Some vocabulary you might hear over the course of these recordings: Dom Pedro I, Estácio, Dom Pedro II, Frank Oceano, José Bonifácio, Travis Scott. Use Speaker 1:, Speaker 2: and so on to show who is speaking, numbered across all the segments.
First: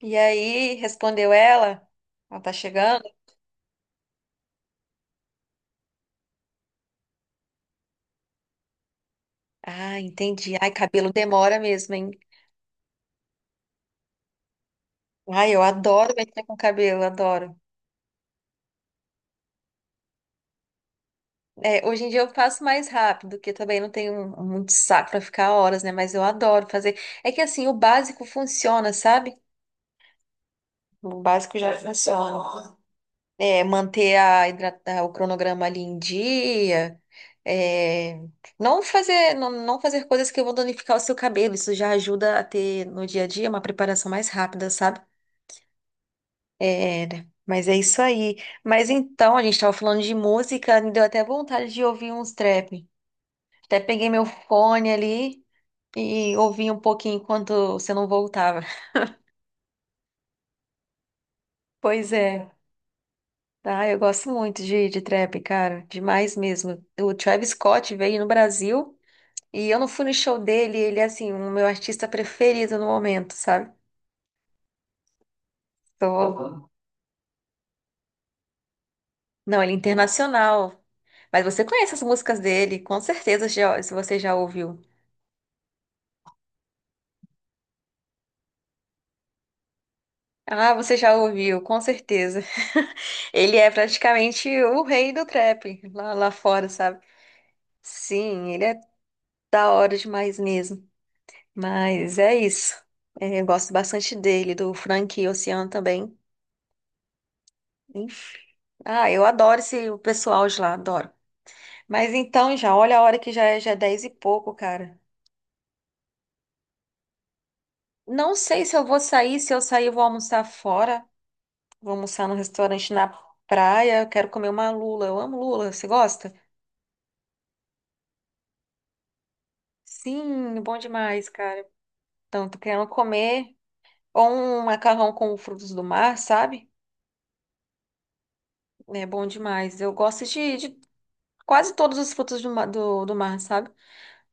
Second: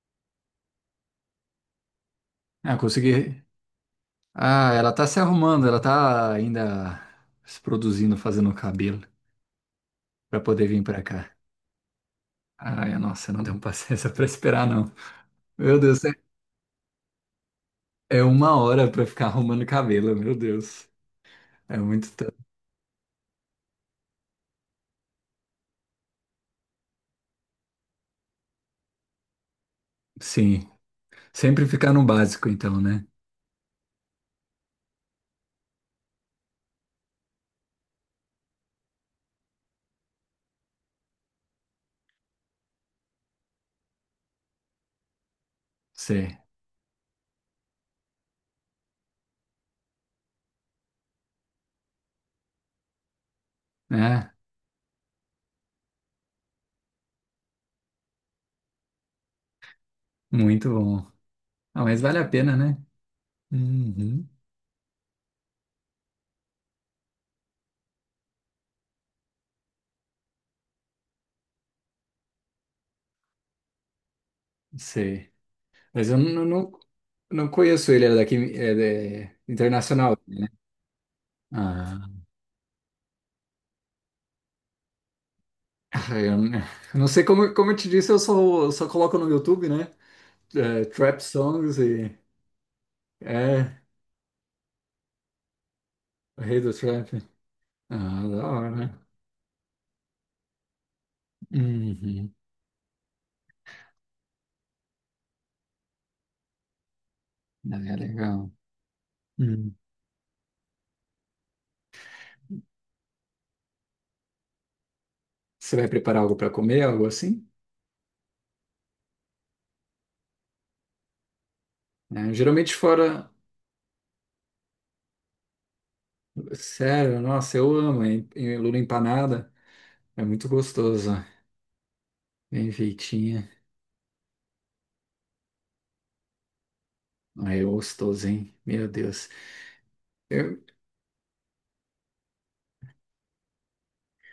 Speaker 1: E aí, respondeu ela, ela tá
Speaker 2: Ah,
Speaker 1: chegando?
Speaker 2: consegui. Ah, ela tá se arrumando, ela tá ainda se produzindo, fazendo o cabelo
Speaker 1: Ah,
Speaker 2: pra
Speaker 1: entendi.
Speaker 2: poder
Speaker 1: Ai,
Speaker 2: vir pra
Speaker 1: cabelo
Speaker 2: cá.
Speaker 1: demora mesmo, hein?
Speaker 2: Ai, nossa, não deu paciência pra esperar, não.
Speaker 1: Ai, eu
Speaker 2: Meu Deus, é
Speaker 1: adoro mexer com cabelo, adoro.
Speaker 2: é uma hora pra ficar arrumando cabelo, meu Deus. É
Speaker 1: É, hoje em
Speaker 2: muito
Speaker 1: dia eu
Speaker 2: tempo.
Speaker 1: faço mais rápido, porque também não tenho muito saco pra ficar horas, né? Mas eu adoro fazer. É que assim, o básico funciona, sabe?
Speaker 2: Sim,
Speaker 1: O básico
Speaker 2: sempre
Speaker 1: já
Speaker 2: ficar no básico,
Speaker 1: funciona.
Speaker 2: então, né?
Speaker 1: É, manter a o cronograma ali em dia, é, não fazer, não, não fazer coisas que vão danificar o seu cabelo. Isso já ajuda a ter no dia a dia uma preparação mais rápida, sabe?
Speaker 2: Sei,
Speaker 1: É, né? Mas é isso aí. Mas então, a gente estava falando de música, me deu até vontade de ouvir uns trap. Até peguei meu
Speaker 2: né?
Speaker 1: fone ali e ouvi um pouquinho enquanto você não voltava.
Speaker 2: Muito bom. Ah, mas
Speaker 1: Pois
Speaker 2: vale a
Speaker 1: é.
Speaker 2: pena, né?
Speaker 1: Ah, eu
Speaker 2: Uhum.
Speaker 1: gosto muito de trap, cara. Demais mesmo. O Travis Scott veio no Brasil. E eu não fui no show dele, ele é assim, o meu artista preferido no momento, sabe?
Speaker 2: Sei. Mas eu não,
Speaker 1: Aham.
Speaker 2: não, não conheço ele, é daqui, é, é
Speaker 1: Não, ele é
Speaker 2: internacional, né?
Speaker 1: internacional. Mas você conhece as
Speaker 2: Ah.
Speaker 1: músicas dele, com certeza já, se você já ouviu.
Speaker 2: Ah, eu não sei como eu te disse, eu só coloco no YouTube, né?
Speaker 1: Ah,
Speaker 2: É,
Speaker 1: você já
Speaker 2: trap
Speaker 1: ouviu,
Speaker 2: songs
Speaker 1: com
Speaker 2: e.
Speaker 1: certeza. Ele é
Speaker 2: É,
Speaker 1: praticamente o rei do trap lá, lá
Speaker 2: o rei
Speaker 1: fora,
Speaker 2: do
Speaker 1: sabe?
Speaker 2: trap. Ah, da
Speaker 1: Sim, ele é
Speaker 2: hora.
Speaker 1: da hora demais mesmo. Mas
Speaker 2: Uhum.
Speaker 1: é isso. É, eu gosto bastante dele, do Frank Oceano também.
Speaker 2: Ah, é
Speaker 1: Enfim.
Speaker 2: legal.
Speaker 1: Ah, eu adoro
Speaker 2: Hum.
Speaker 1: esse o pessoal de lá, adoro. Mas então já, olha a hora que já é 10 e pouco, cara.
Speaker 2: Você vai preparar algo para comer, algo assim?
Speaker 1: Não sei se eu vou sair, se eu sair, eu vou almoçar fora. Vou almoçar
Speaker 2: É,
Speaker 1: no
Speaker 2: geralmente
Speaker 1: restaurante na
Speaker 2: fora.
Speaker 1: praia. Eu quero comer uma lula. Eu amo lula. Você gosta?
Speaker 2: Sério, nossa, eu amo, hein? Lula empanada. É muito
Speaker 1: Sim, bom
Speaker 2: gostoso.
Speaker 1: demais, cara. Então, tô
Speaker 2: Bem
Speaker 1: querendo
Speaker 2: feitinha.
Speaker 1: comer ou um macarrão com frutos do mar, sabe?
Speaker 2: Ah, é gostoso, hein? Meu
Speaker 1: É bom
Speaker 2: Deus.
Speaker 1: demais. Eu gosto de,
Speaker 2: Eu-
Speaker 1: de quase todos os frutos do mar, sabe?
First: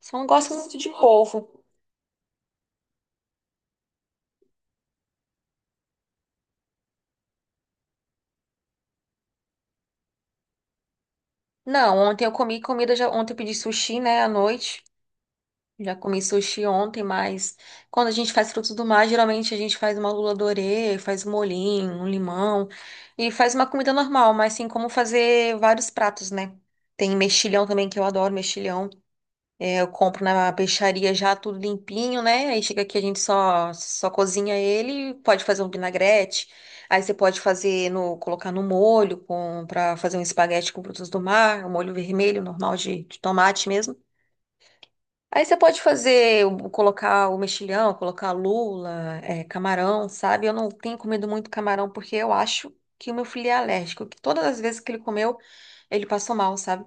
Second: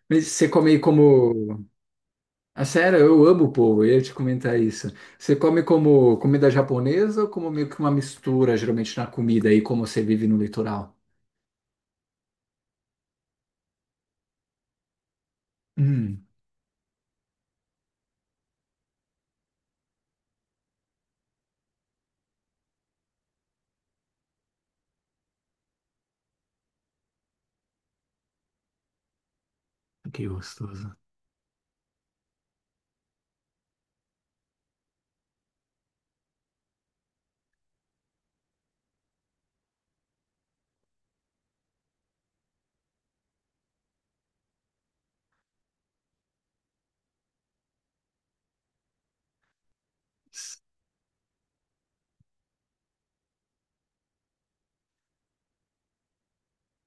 Speaker 1: Só não
Speaker 2: Mas você
Speaker 1: gosto muito
Speaker 2: come
Speaker 1: de polvo.
Speaker 2: como. Ah, sério, eu amo povo, eu ia te comentar isso. Você come como comida japonesa ou como meio que uma mistura, geralmente, na comida aí, como você vive no litoral?
Speaker 1: Não, ontem eu comi comida, já, ontem eu pedi sushi, né, à noite. Já comi
Speaker 2: Hum,
Speaker 1: sushi ontem, mas quando a gente faz frutos do mar, geralmente a gente faz uma lula dorê, faz molhinho, um limão e faz uma comida normal, mas tem como fazer vários pratos, né? Tem mexilhão também, que eu adoro mexilhão. É, eu compro
Speaker 2: que
Speaker 1: na
Speaker 2: gostoso.
Speaker 1: peixaria já tudo limpinho, né? Aí chega aqui a gente só cozinha ele, pode fazer um vinagrete. Aí você pode fazer colocar no molho com para fazer um espaguete com frutos do mar, um molho vermelho normal de tomate mesmo. Aí você pode fazer, colocar o mexilhão, colocar lula, camarão, sabe? Eu não tenho comido muito camarão porque eu acho que o meu filho é alérgico, que todas as vezes que ele comeu, ele passou mal, sabe?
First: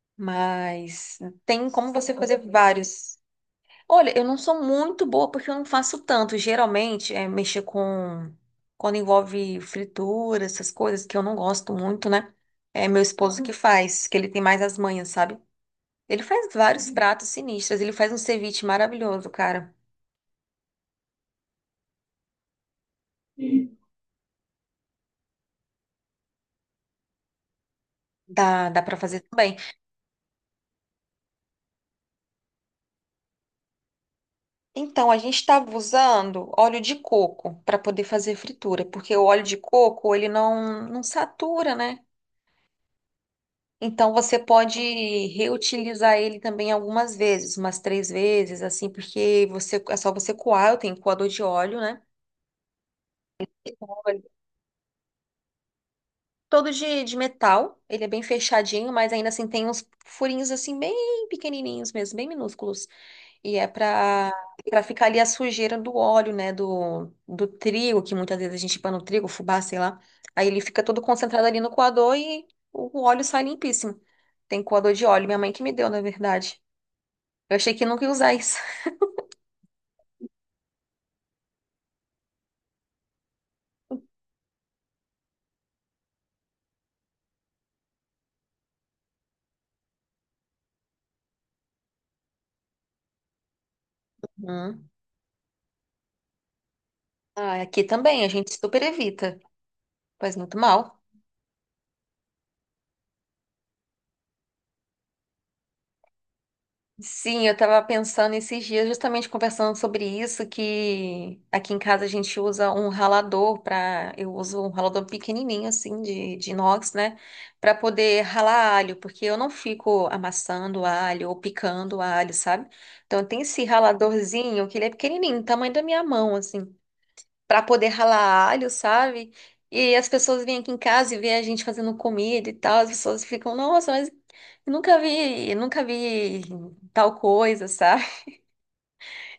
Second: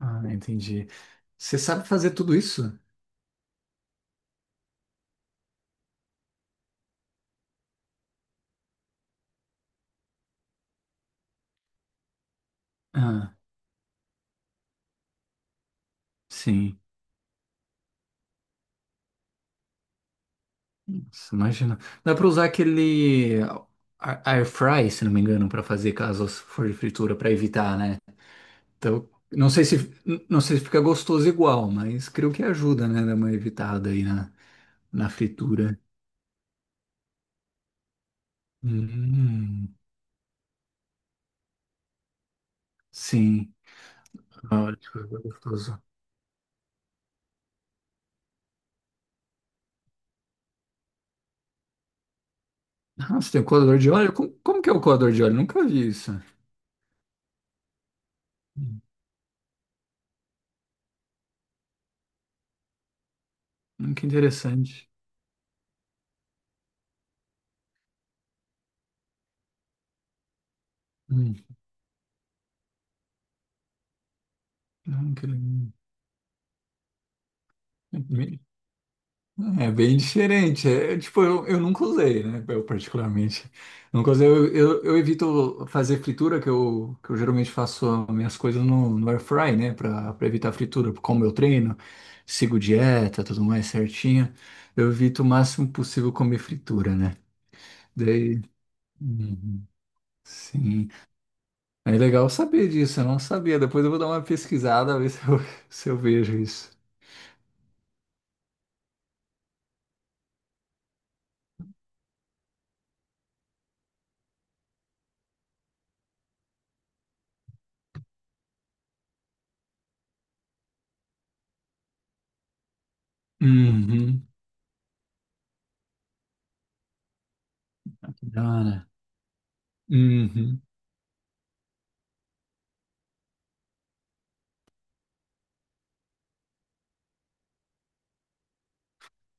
Speaker 2: Ah, entendi.
Speaker 1: Mas
Speaker 2: Você
Speaker 1: tem
Speaker 2: sabe
Speaker 1: como
Speaker 2: fazer
Speaker 1: você
Speaker 2: tudo
Speaker 1: fazer
Speaker 2: isso?
Speaker 1: vários. Olha, eu não sou muito boa porque eu não faço tanto. Geralmente é mexer com. Quando envolve fritura, essas coisas que eu não gosto muito, né? É meu
Speaker 2: Ah,
Speaker 1: esposo que faz, que ele tem mais as manhas, sabe? Ele faz
Speaker 2: sim.
Speaker 1: vários pratos sinistros. Ele faz um ceviche maravilhoso, cara.
Speaker 2: Nossa, imagina. Dá pra usar aquele air fry, se não me engano, pra fazer caso for de fritura, pra evitar, né?
Speaker 1: Dá para
Speaker 2: Então,
Speaker 1: fazer
Speaker 2: não
Speaker 1: também.
Speaker 2: sei se não sei se fica gostoso igual, mas creio que ajuda, né? Dar uma evitada aí na, na
Speaker 1: Então, a gente estava
Speaker 2: fritura.
Speaker 1: usando óleo de coco para poder fazer fritura, porque o óleo de
Speaker 2: Hum,
Speaker 1: coco, ele não, não satura, né?
Speaker 2: sim.
Speaker 1: Então, você
Speaker 2: Olha
Speaker 1: pode
Speaker 2: que gostoso.
Speaker 1: reutilizar ele também algumas vezes, umas três vezes, assim, porque você, é só você coar. Eu tenho coador de óleo, né?
Speaker 2: Nossa, tem um coador de óleo?
Speaker 1: Olha.
Speaker 2: Como, como que é o coador de óleo? Nunca vi isso.
Speaker 1: Todo de metal. Ele é bem
Speaker 2: Hum,
Speaker 1: fechadinho, mas ainda assim tem uns furinhos, assim, bem pequenininhos mesmo, bem minúsculos. E é
Speaker 2: que
Speaker 1: para
Speaker 2: interessante.
Speaker 1: ficar ali a sujeira do óleo, né? Do trigo, que muitas vezes a gente põe no trigo, fubá, sei lá. Aí ele fica todo
Speaker 2: Hum,
Speaker 1: concentrado ali no coador e o óleo sai limpíssimo. Tem coador de
Speaker 2: hum,
Speaker 1: óleo,
Speaker 2: que
Speaker 1: minha mãe que me
Speaker 2: le-
Speaker 1: deu, na verdade. Eu achei que nunca ia usar
Speaker 2: bem-
Speaker 1: isso.
Speaker 2: É bem diferente. É, é, tipo, eu nunca usei, né? Eu particularmente. Nunca usei. Eu evito fazer fritura, que eu geralmente faço minhas coisas no air fry, né? Pra evitar fritura. Como eu treino, sigo dieta, tudo mais certinho.
Speaker 1: Hum.
Speaker 2: Eu evito o máximo possível comer fritura, né?
Speaker 1: Ah, aqui também, a gente super evita.
Speaker 2: Uhum.
Speaker 1: Faz muito
Speaker 2: Sim,
Speaker 1: mal.
Speaker 2: é legal saber disso, eu não sabia. Depois eu vou dar uma pesquisada, ver se eu, se eu vejo isso.
Speaker 1: Sim, eu estava pensando esses dias, justamente conversando sobre isso, que aqui em casa a gente usa um ralador para, eu uso um ralador pequenininho assim de inox, né, para poder ralar alho, porque eu não fico amassando alho ou picando alho, sabe? Então tem esse
Speaker 2: Uhum.
Speaker 1: raladorzinho que ele é pequenininho, tamanho da minha mão assim para poder
Speaker 2: Que da
Speaker 1: ralar alho,
Speaker 2: hora.
Speaker 1: sabe? E as pessoas vêm
Speaker 2: Uhum.
Speaker 1: aqui em casa e vê a gente fazendo comida e tal, as pessoas ficam, nossa, mas eu nunca vi tal coisa, sabe?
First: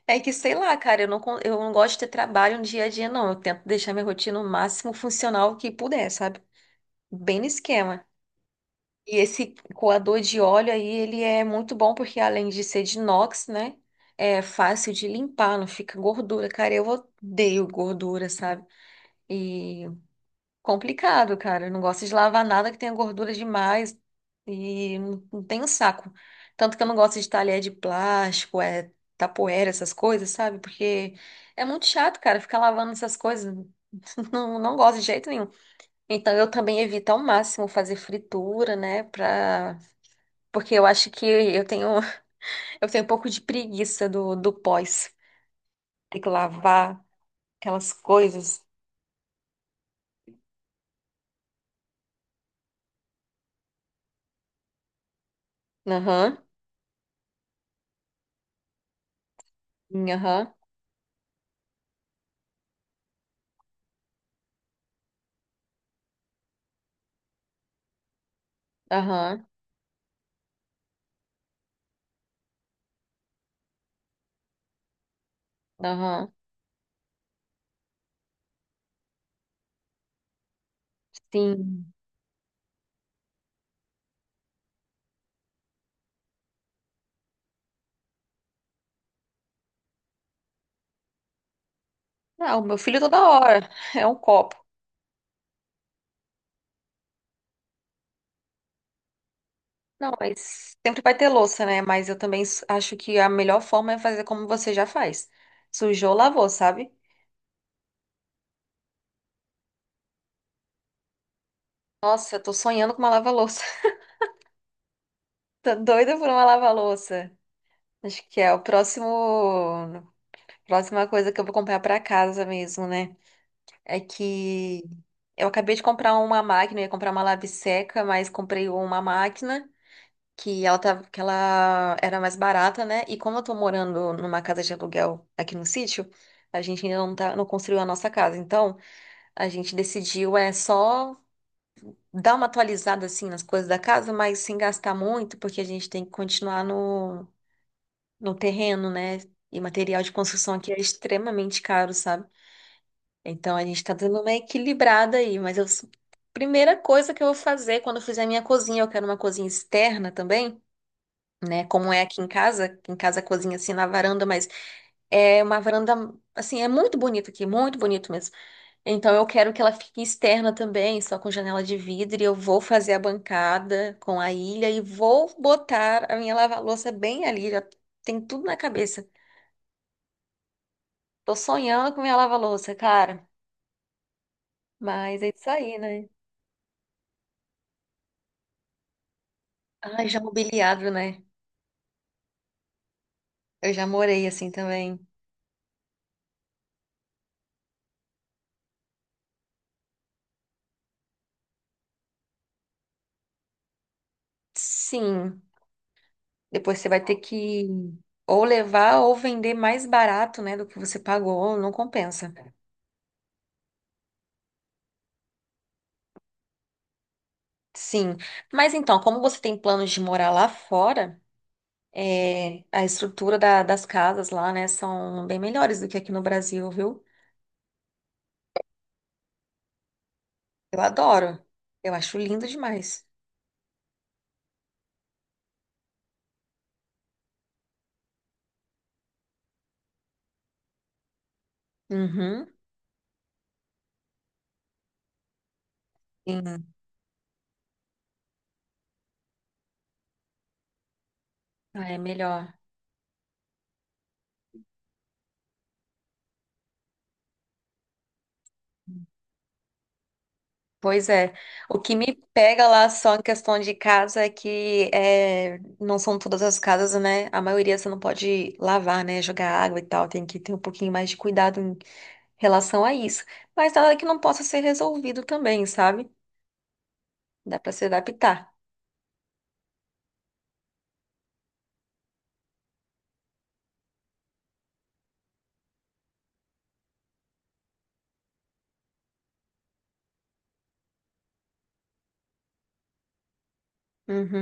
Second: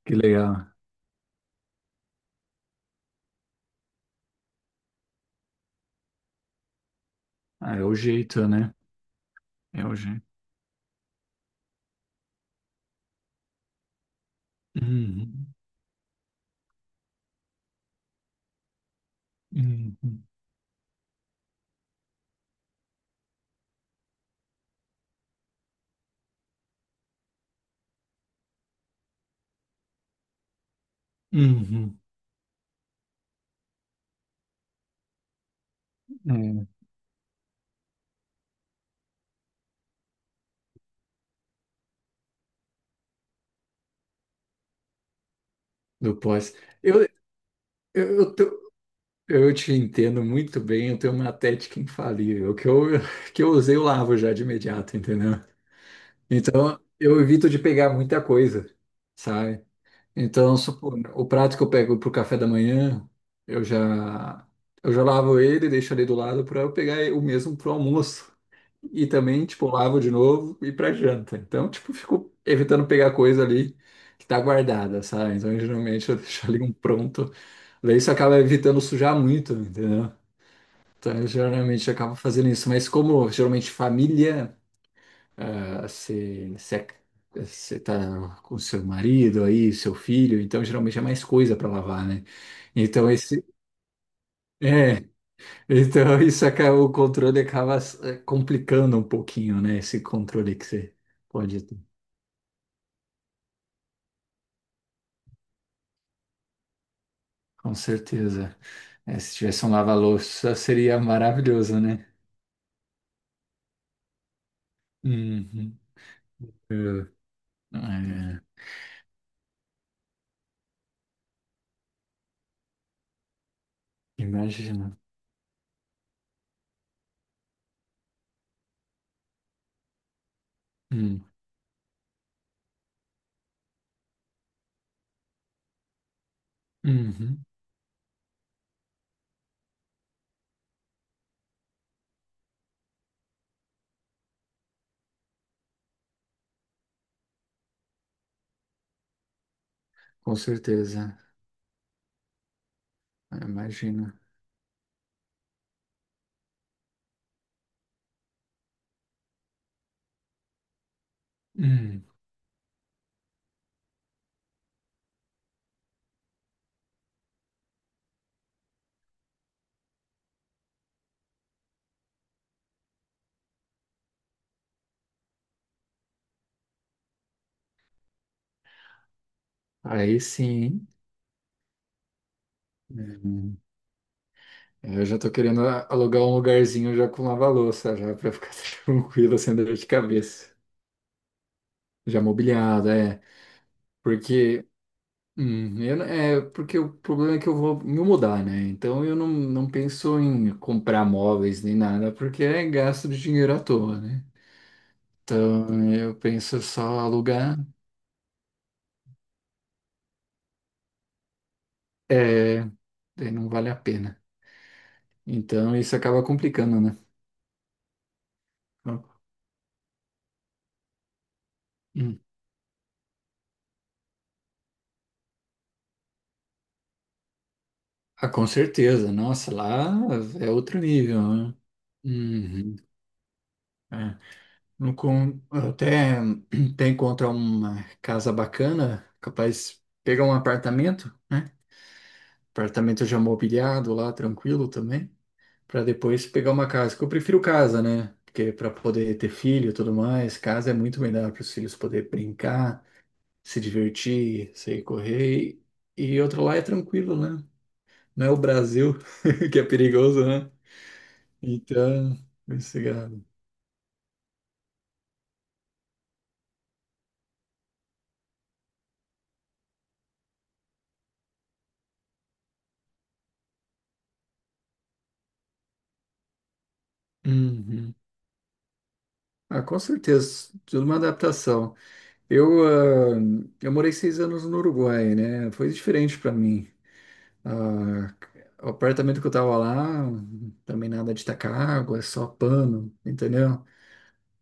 Speaker 2: Que
Speaker 1: É que sei
Speaker 2: legal.
Speaker 1: lá, cara, eu não gosto de ter trabalho no dia a dia, não. Eu tento deixar minha rotina o máximo funcional que puder, sabe? Bem no
Speaker 2: Ah, é o
Speaker 1: esquema.
Speaker 2: jeito, né?
Speaker 1: E esse
Speaker 2: É o
Speaker 1: coador
Speaker 2: jeito.
Speaker 1: de óleo aí, ele é muito bom porque além de ser de inox, né? É fácil de
Speaker 2: Uhum.
Speaker 1: limpar, não fica gordura. Cara, eu odeio gordura, sabe? E
Speaker 2: Uhum.
Speaker 1: Complicado, cara. Eu não gosto de lavar nada que tenha gordura demais e não não tenho saco. Tanto que eu não gosto de talher de plástico, tapoeira, essas coisas, sabe? Porque é muito
Speaker 2: Uhum.
Speaker 1: chato, cara, ficar lavando essas coisas. Não, não gosto de jeito nenhum. Então eu
Speaker 2: É,
Speaker 1: também evito ao máximo fazer fritura, né? Porque eu acho que eu tenho, eu tenho um pouco de preguiça do pós.
Speaker 2: do
Speaker 1: Ter que
Speaker 2: pós. Eu,
Speaker 1: lavar aquelas
Speaker 2: eu, eu, te-
Speaker 1: coisas.
Speaker 2: eu te entendo muito bem, eu tenho uma técnica infalível, que eu, que eu usei, eu lavo já de imediato, entendeu?
Speaker 1: Aham,
Speaker 2: Então, eu evito de pegar muita coisa, sabe?
Speaker 1: aham,
Speaker 2: Então, supor, o prato que eu pego pro café da manhã, eu já eu já lavo ele, deixo ali do lado para eu pegar o mesmo pro almoço. E
Speaker 1: aham,
Speaker 2: também, tipo, lavo de novo e pra janta. Então, tipo, fico evitando pegar coisa ali que tá guardada, sabe? Então, geralmente eu
Speaker 1: aham.
Speaker 2: deixo ali um pronto. Daí isso acaba evitando sujar muito, entendeu? Então, eu geralmente
Speaker 1: Sim.
Speaker 2: acabo fazendo isso, mas como geralmente família ah, você, você, é, você tá com seu marido aí, seu filho, então geralmente é mais coisa para lavar, né?
Speaker 1: Não, meu filho
Speaker 2: Então
Speaker 1: toda
Speaker 2: esse
Speaker 1: hora é um copo.
Speaker 2: é, então isso acaba, o controle acaba complicando um pouquinho, né? Esse
Speaker 1: Não,
Speaker 2: controle que
Speaker 1: mas
Speaker 2: você
Speaker 1: sempre vai ter
Speaker 2: pode
Speaker 1: louça,
Speaker 2: ter.
Speaker 1: né? Mas eu também acho que a melhor forma é fazer como você já faz. Sujou, lavou, sabe?
Speaker 2: Com certeza. É, se tivesse um lava-louça seria maravilhoso, né?
Speaker 1: Nossa, eu tô sonhando com uma lava-louça. Tô
Speaker 2: Uhum.
Speaker 1: doida por uma lava-louça. Acho que é
Speaker 2: É,
Speaker 1: próxima coisa que eu vou comprar pra casa mesmo, né? É que
Speaker 2: imagina.
Speaker 1: eu acabei de comprar uma máquina, eu ia comprar uma lave-seca, mas comprei uma máquina, que
Speaker 2: Hum,
Speaker 1: ela era mais barata, né? E como eu tô morando numa casa de aluguel aqui no sítio, a gente ainda não tá,
Speaker 2: uhum,
Speaker 1: não construiu a nossa casa. Então, a gente decidiu é só dar uma atualizada assim nas coisas da casa, mas sem gastar muito, porque a gente tem que continuar no terreno, né? E material de
Speaker 2: com
Speaker 1: construção aqui é
Speaker 2: certeza.
Speaker 1: extremamente caro, sabe? Então, a gente tá
Speaker 2: Imagina.
Speaker 1: dando uma equilibrada aí. Mas eu Primeira coisa que eu vou fazer quando eu fizer minha cozinha, eu quero uma cozinha externa também, né? Como é
Speaker 2: Hum,
Speaker 1: aqui em casa cozinha assim na varanda, mas é uma varanda assim, é muito bonito aqui, muito bonito mesmo. Então eu quero que ela fique externa também, só com janela de vidro, e eu vou fazer a bancada com a ilha e vou botar a minha lava-louça bem ali, já tem tudo na cabeça.
Speaker 2: aí sim.
Speaker 1: Tô sonhando com minha lava-louça, cara.
Speaker 2: Hein? Eu já
Speaker 1: Mas é
Speaker 2: tô
Speaker 1: isso
Speaker 2: querendo
Speaker 1: aí, né?
Speaker 2: alugar um lugarzinho já com lava-louça, já pra ficar tranquilo, sem dor de
Speaker 1: Ai, já
Speaker 2: cabeça.
Speaker 1: mobiliado, né?
Speaker 2: Já mobiliado, é.
Speaker 1: Eu já morei assim
Speaker 2: Porque,
Speaker 1: também.
Speaker 2: eu não- é, porque o problema é que eu vou me mudar, né? Então eu não, não penso em comprar móveis nem nada, porque é gasto de dinheiro à toa, né?
Speaker 1: Sim.
Speaker 2: Então eu penso
Speaker 1: Depois você
Speaker 2: só
Speaker 1: vai ter
Speaker 2: alugar,
Speaker 1: que ou levar ou vender mais barato, né, do que você pagou, não compensa.
Speaker 2: é, daí não vale a pena. Então isso acaba complicando, né?
Speaker 1: Sim. Mas então, como você tem planos de morar lá fora,
Speaker 2: Hum.
Speaker 1: a estrutura das casas lá, né, são bem melhores do que aqui no Brasil, viu?
Speaker 2: Ah, com certeza. Nossa, lá é outro
Speaker 1: Eu
Speaker 2: nível,
Speaker 1: adoro.
Speaker 2: né?
Speaker 1: Eu acho lindo
Speaker 2: Uhum.
Speaker 1: demais.
Speaker 2: É. No con- até até encontrar uma casa bacana, capaz de pegar um apartamento, né?
Speaker 1: Uhum.
Speaker 2: Apartamento já mobiliado lá, tranquilo também, para depois pegar uma
Speaker 1: Sim.
Speaker 2: casa. Que eu prefiro casa, né? Porque para poder ter filho e tudo mais, casa é muito melhor para os filhos
Speaker 1: Ah, é
Speaker 2: poder
Speaker 1: melhor.
Speaker 2: brincar, se divertir, sair correr. E outro lá é tranquilo, né? Não é o Brasil que é perigoso, né?
Speaker 1: Pois é. O que
Speaker 2: Então,
Speaker 1: me pega
Speaker 2: esse
Speaker 1: lá só em
Speaker 2: gado.
Speaker 1: questão de casa é que é, não são todas as casas, né? A maioria você não pode lavar, né? Jogar água e tal. Tem que ter um pouquinho mais de cuidado em relação a isso. Mas nada que não possa ser resolvido também, sabe? Dá pra se
Speaker 2: Uhum.
Speaker 1: adaptar.
Speaker 2: Ah, com certeza, tudo uma adaptação. Eu, ah, eu morei 6 anos no Uruguai, né? Foi diferente para mim. Ah, o apartamento que eu tava lá, também nada de tacar água, é só pano, entendeu?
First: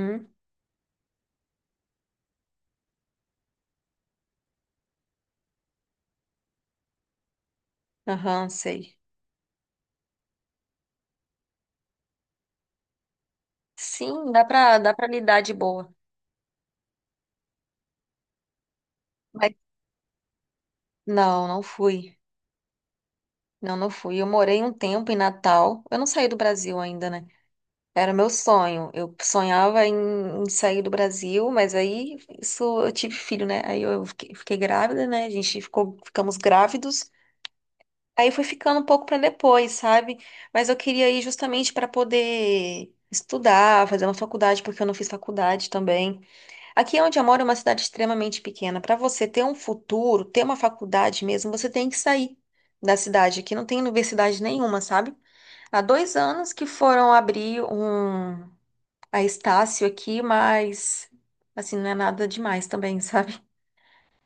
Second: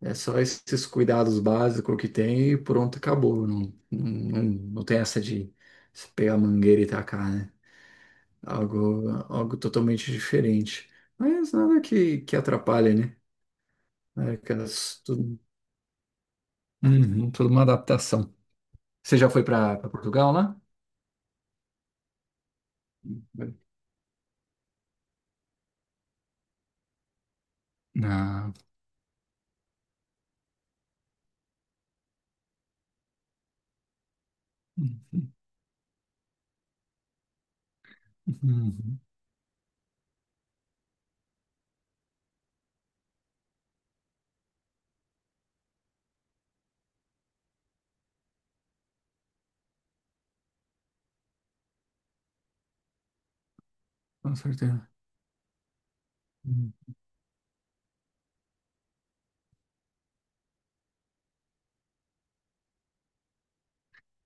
Speaker 2: É só esses cuidados básicos que tem e pronto, acabou. Não, não, não tem essa de se pegar a mangueira e tacar, né?
Speaker 1: Aham, sei.
Speaker 2: Algo, algo totalmente diferente. Mas nada que, que atrapalhe, né? É
Speaker 1: Sim, dá pra, dá
Speaker 2: aquelas-
Speaker 1: pra
Speaker 2: tudo,
Speaker 1: lidar de boa.
Speaker 2: uhum, tudo uma adaptação. Você já foi
Speaker 1: Mas
Speaker 2: para Portugal lá?
Speaker 1: não, não fui. Não, não fui. Eu morei um tempo em Natal. Eu não saí do Brasil ainda, né? Era meu
Speaker 2: Ah,
Speaker 1: sonho. Eu sonhava em, sair do Brasil, mas aí isso eu tive filho, né? Aí eu fiquei grávida, né? A gente ficamos grávidos. Aí foi ficando um
Speaker 2: uhum,
Speaker 1: pouco para depois, sabe? Mas eu queria ir justamente para poder estudar, fazer uma faculdade, porque eu não fiz faculdade também. Aqui onde eu moro é uma cidade extremamente pequena. Para você ter um futuro, ter uma faculdade mesmo, você tem que sair da cidade. Aqui não tem
Speaker 2: com
Speaker 1: universidade nenhuma,
Speaker 2: certeza.
Speaker 1: sabe? Há 2 anos que
Speaker 2: Uhum.
Speaker 1: foram abrir a Estácio aqui, mas assim, não é nada demais também, sabe?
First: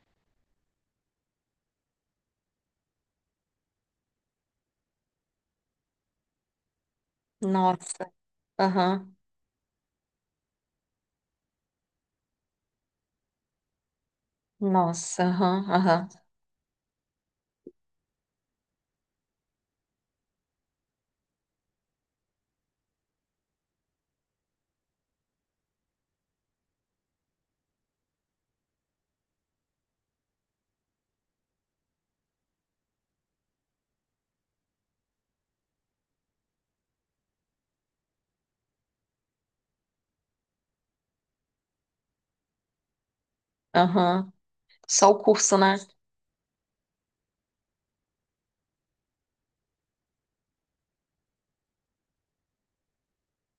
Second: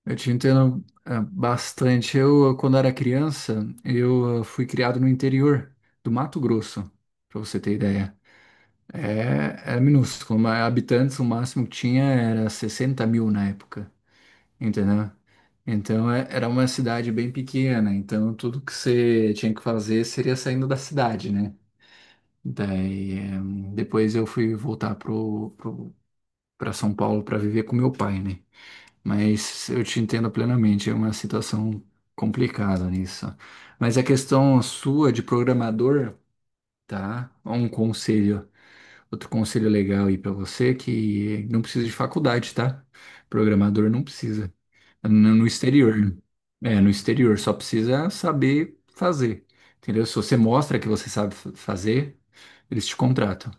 Speaker 2: Eu te entendo bastante. Eu, quando era criança, eu fui criado no interior do Mato Grosso, para você ter
Speaker 1: Nossa,
Speaker 2: ideia.
Speaker 1: aham,
Speaker 2: É minúsculo, mas habitantes, o máximo que tinha era 60 mil na época, entendeu?
Speaker 1: nossa, aham, aham,
Speaker 2: Então é- era uma cidade bem pequena, então tudo que você tinha que fazer seria saindo da cidade, né? Daí, depois eu fui voltar para São Paulo para viver com meu pai, né? Mas eu te entendo plenamente, é uma situação complicada nisso. Mas a questão sua de programador, tá? Um conselho, outro conselho legal aí pra você que não precisa de faculdade, tá? Programador não
Speaker 1: aham.
Speaker 2: precisa.
Speaker 1: Só o
Speaker 2: No
Speaker 1: curso, né?
Speaker 2: exterior. É, no exterior, só precisa saber fazer. Entendeu? Se você mostra que você sabe fazer, eles te contratam.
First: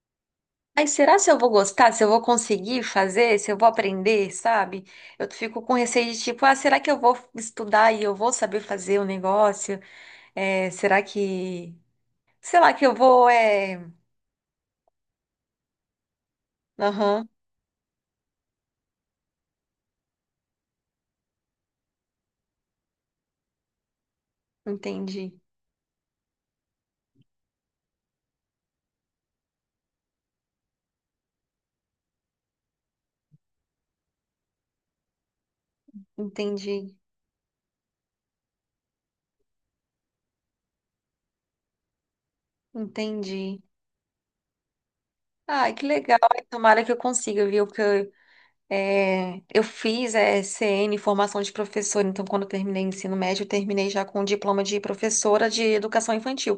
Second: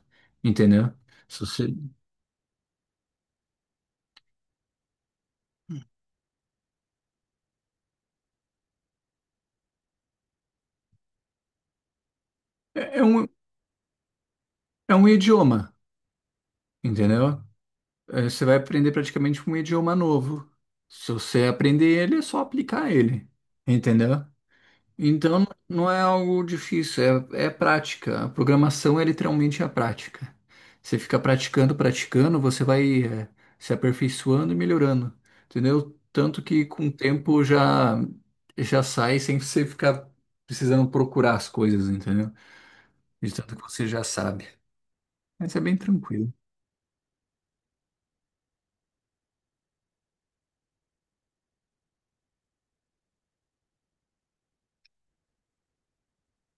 Speaker 1: Aí
Speaker 2: Entendeu?
Speaker 1: será se eu
Speaker 2: Se
Speaker 1: vou
Speaker 2: você...
Speaker 1: gostar? Se eu vou conseguir fazer? Se eu vou aprender, sabe? Eu fico com receio de tipo, ah, será que eu vou estudar e eu vou saber fazer o negócio? É, será que, sei lá,
Speaker 2: É
Speaker 1: que eu
Speaker 2: é um,
Speaker 1: vou,
Speaker 2: é um idioma,
Speaker 1: aham,
Speaker 2: entendeu? Eh, você vai aprender praticamente um idioma novo. Se você aprender ele, é só aplicar ele, entendeu?
Speaker 1: entendi,
Speaker 2: Então não é algo difícil, é, é prática. A programação é literalmente a prática. Você fica praticando, praticando, você vai, se aperfeiçoando e melhorando, entendeu? Tanto que com o
Speaker 1: entendi,
Speaker 2: tempo já já sai sem você ficar precisando procurar as coisas, entendeu? De tanto
Speaker 1: entendi.
Speaker 2: que você já sabe. Mas é
Speaker 1: Ai,
Speaker 2: bem
Speaker 1: que legal.
Speaker 2: tranquilo.
Speaker 1: Tomara que eu consiga, viu? Porque eu fiz CN, formação de professora, então quando eu terminei o ensino médio, eu terminei já com o diploma de professora de educação infantil.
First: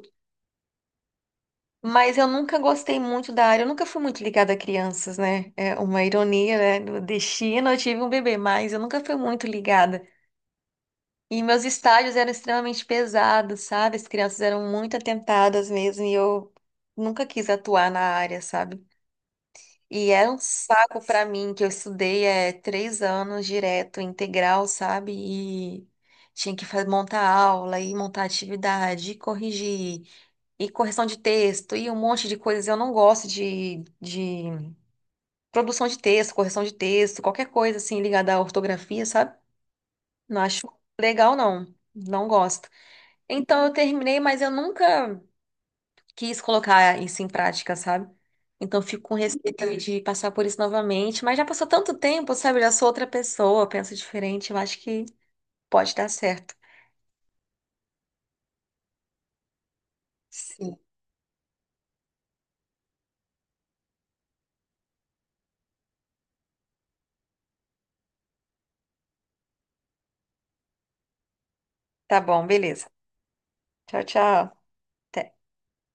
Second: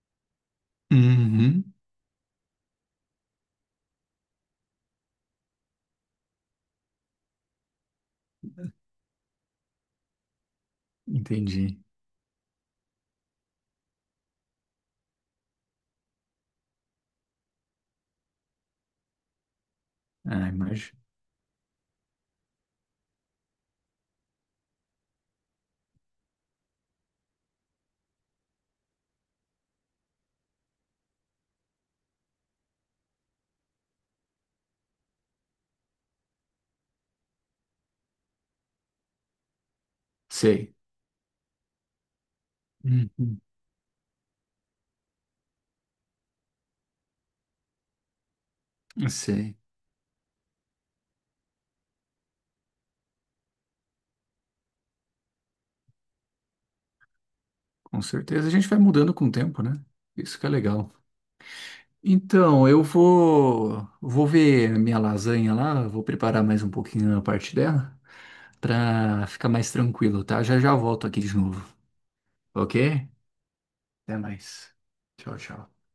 Speaker 2: Uhum,
Speaker 1: Mas eu nunca gostei muito da área, eu nunca fui muito ligada a crianças, né? É uma ironia, né? No destino eu tive um bebê, mas eu nunca fui muito ligada. E meus
Speaker 2: entendi.
Speaker 1: estágios eram extremamente pesados, sabe? As crianças eram muito atentadas mesmo e eu nunca quis atuar na área, sabe? E era um
Speaker 2: Ah, imagino.
Speaker 1: saco pra mim, que eu estudei 3 anos direto, integral, sabe? E tinha que montar aula, e montar atividade, e corrigir, e correção de texto, e um monte de coisas. Eu não gosto de produção de texto, correção de texto, qualquer coisa assim ligada à ortografia, sabe? Não acho
Speaker 2: Sei.
Speaker 1: legal, não. Não gosto.
Speaker 2: Uhum.
Speaker 1: Então eu terminei, mas eu nunca quis colocar isso em prática, sabe? Então fico com receio
Speaker 2: Sei,
Speaker 1: ali de passar por isso novamente, mas já passou tanto tempo, sabe? Eu já sou outra pessoa, penso diferente, eu acho que pode dar certo.
Speaker 2: com certeza. A gente vai mudando com o tempo, né? Isso que é
Speaker 1: Sim.
Speaker 2: legal. Então, eu vou, vou ver a minha lasanha lá, vou preparar mais um pouquinho a parte dela pra ficar mais tranquilo, tá? Já já volto aqui de novo,
Speaker 1: Tá bom, beleza.
Speaker 2: ok?
Speaker 1: Tchau,
Speaker 2: Até
Speaker 1: tchau.
Speaker 2: mais. Tchau,
Speaker 1: Até.
Speaker 2: tchau.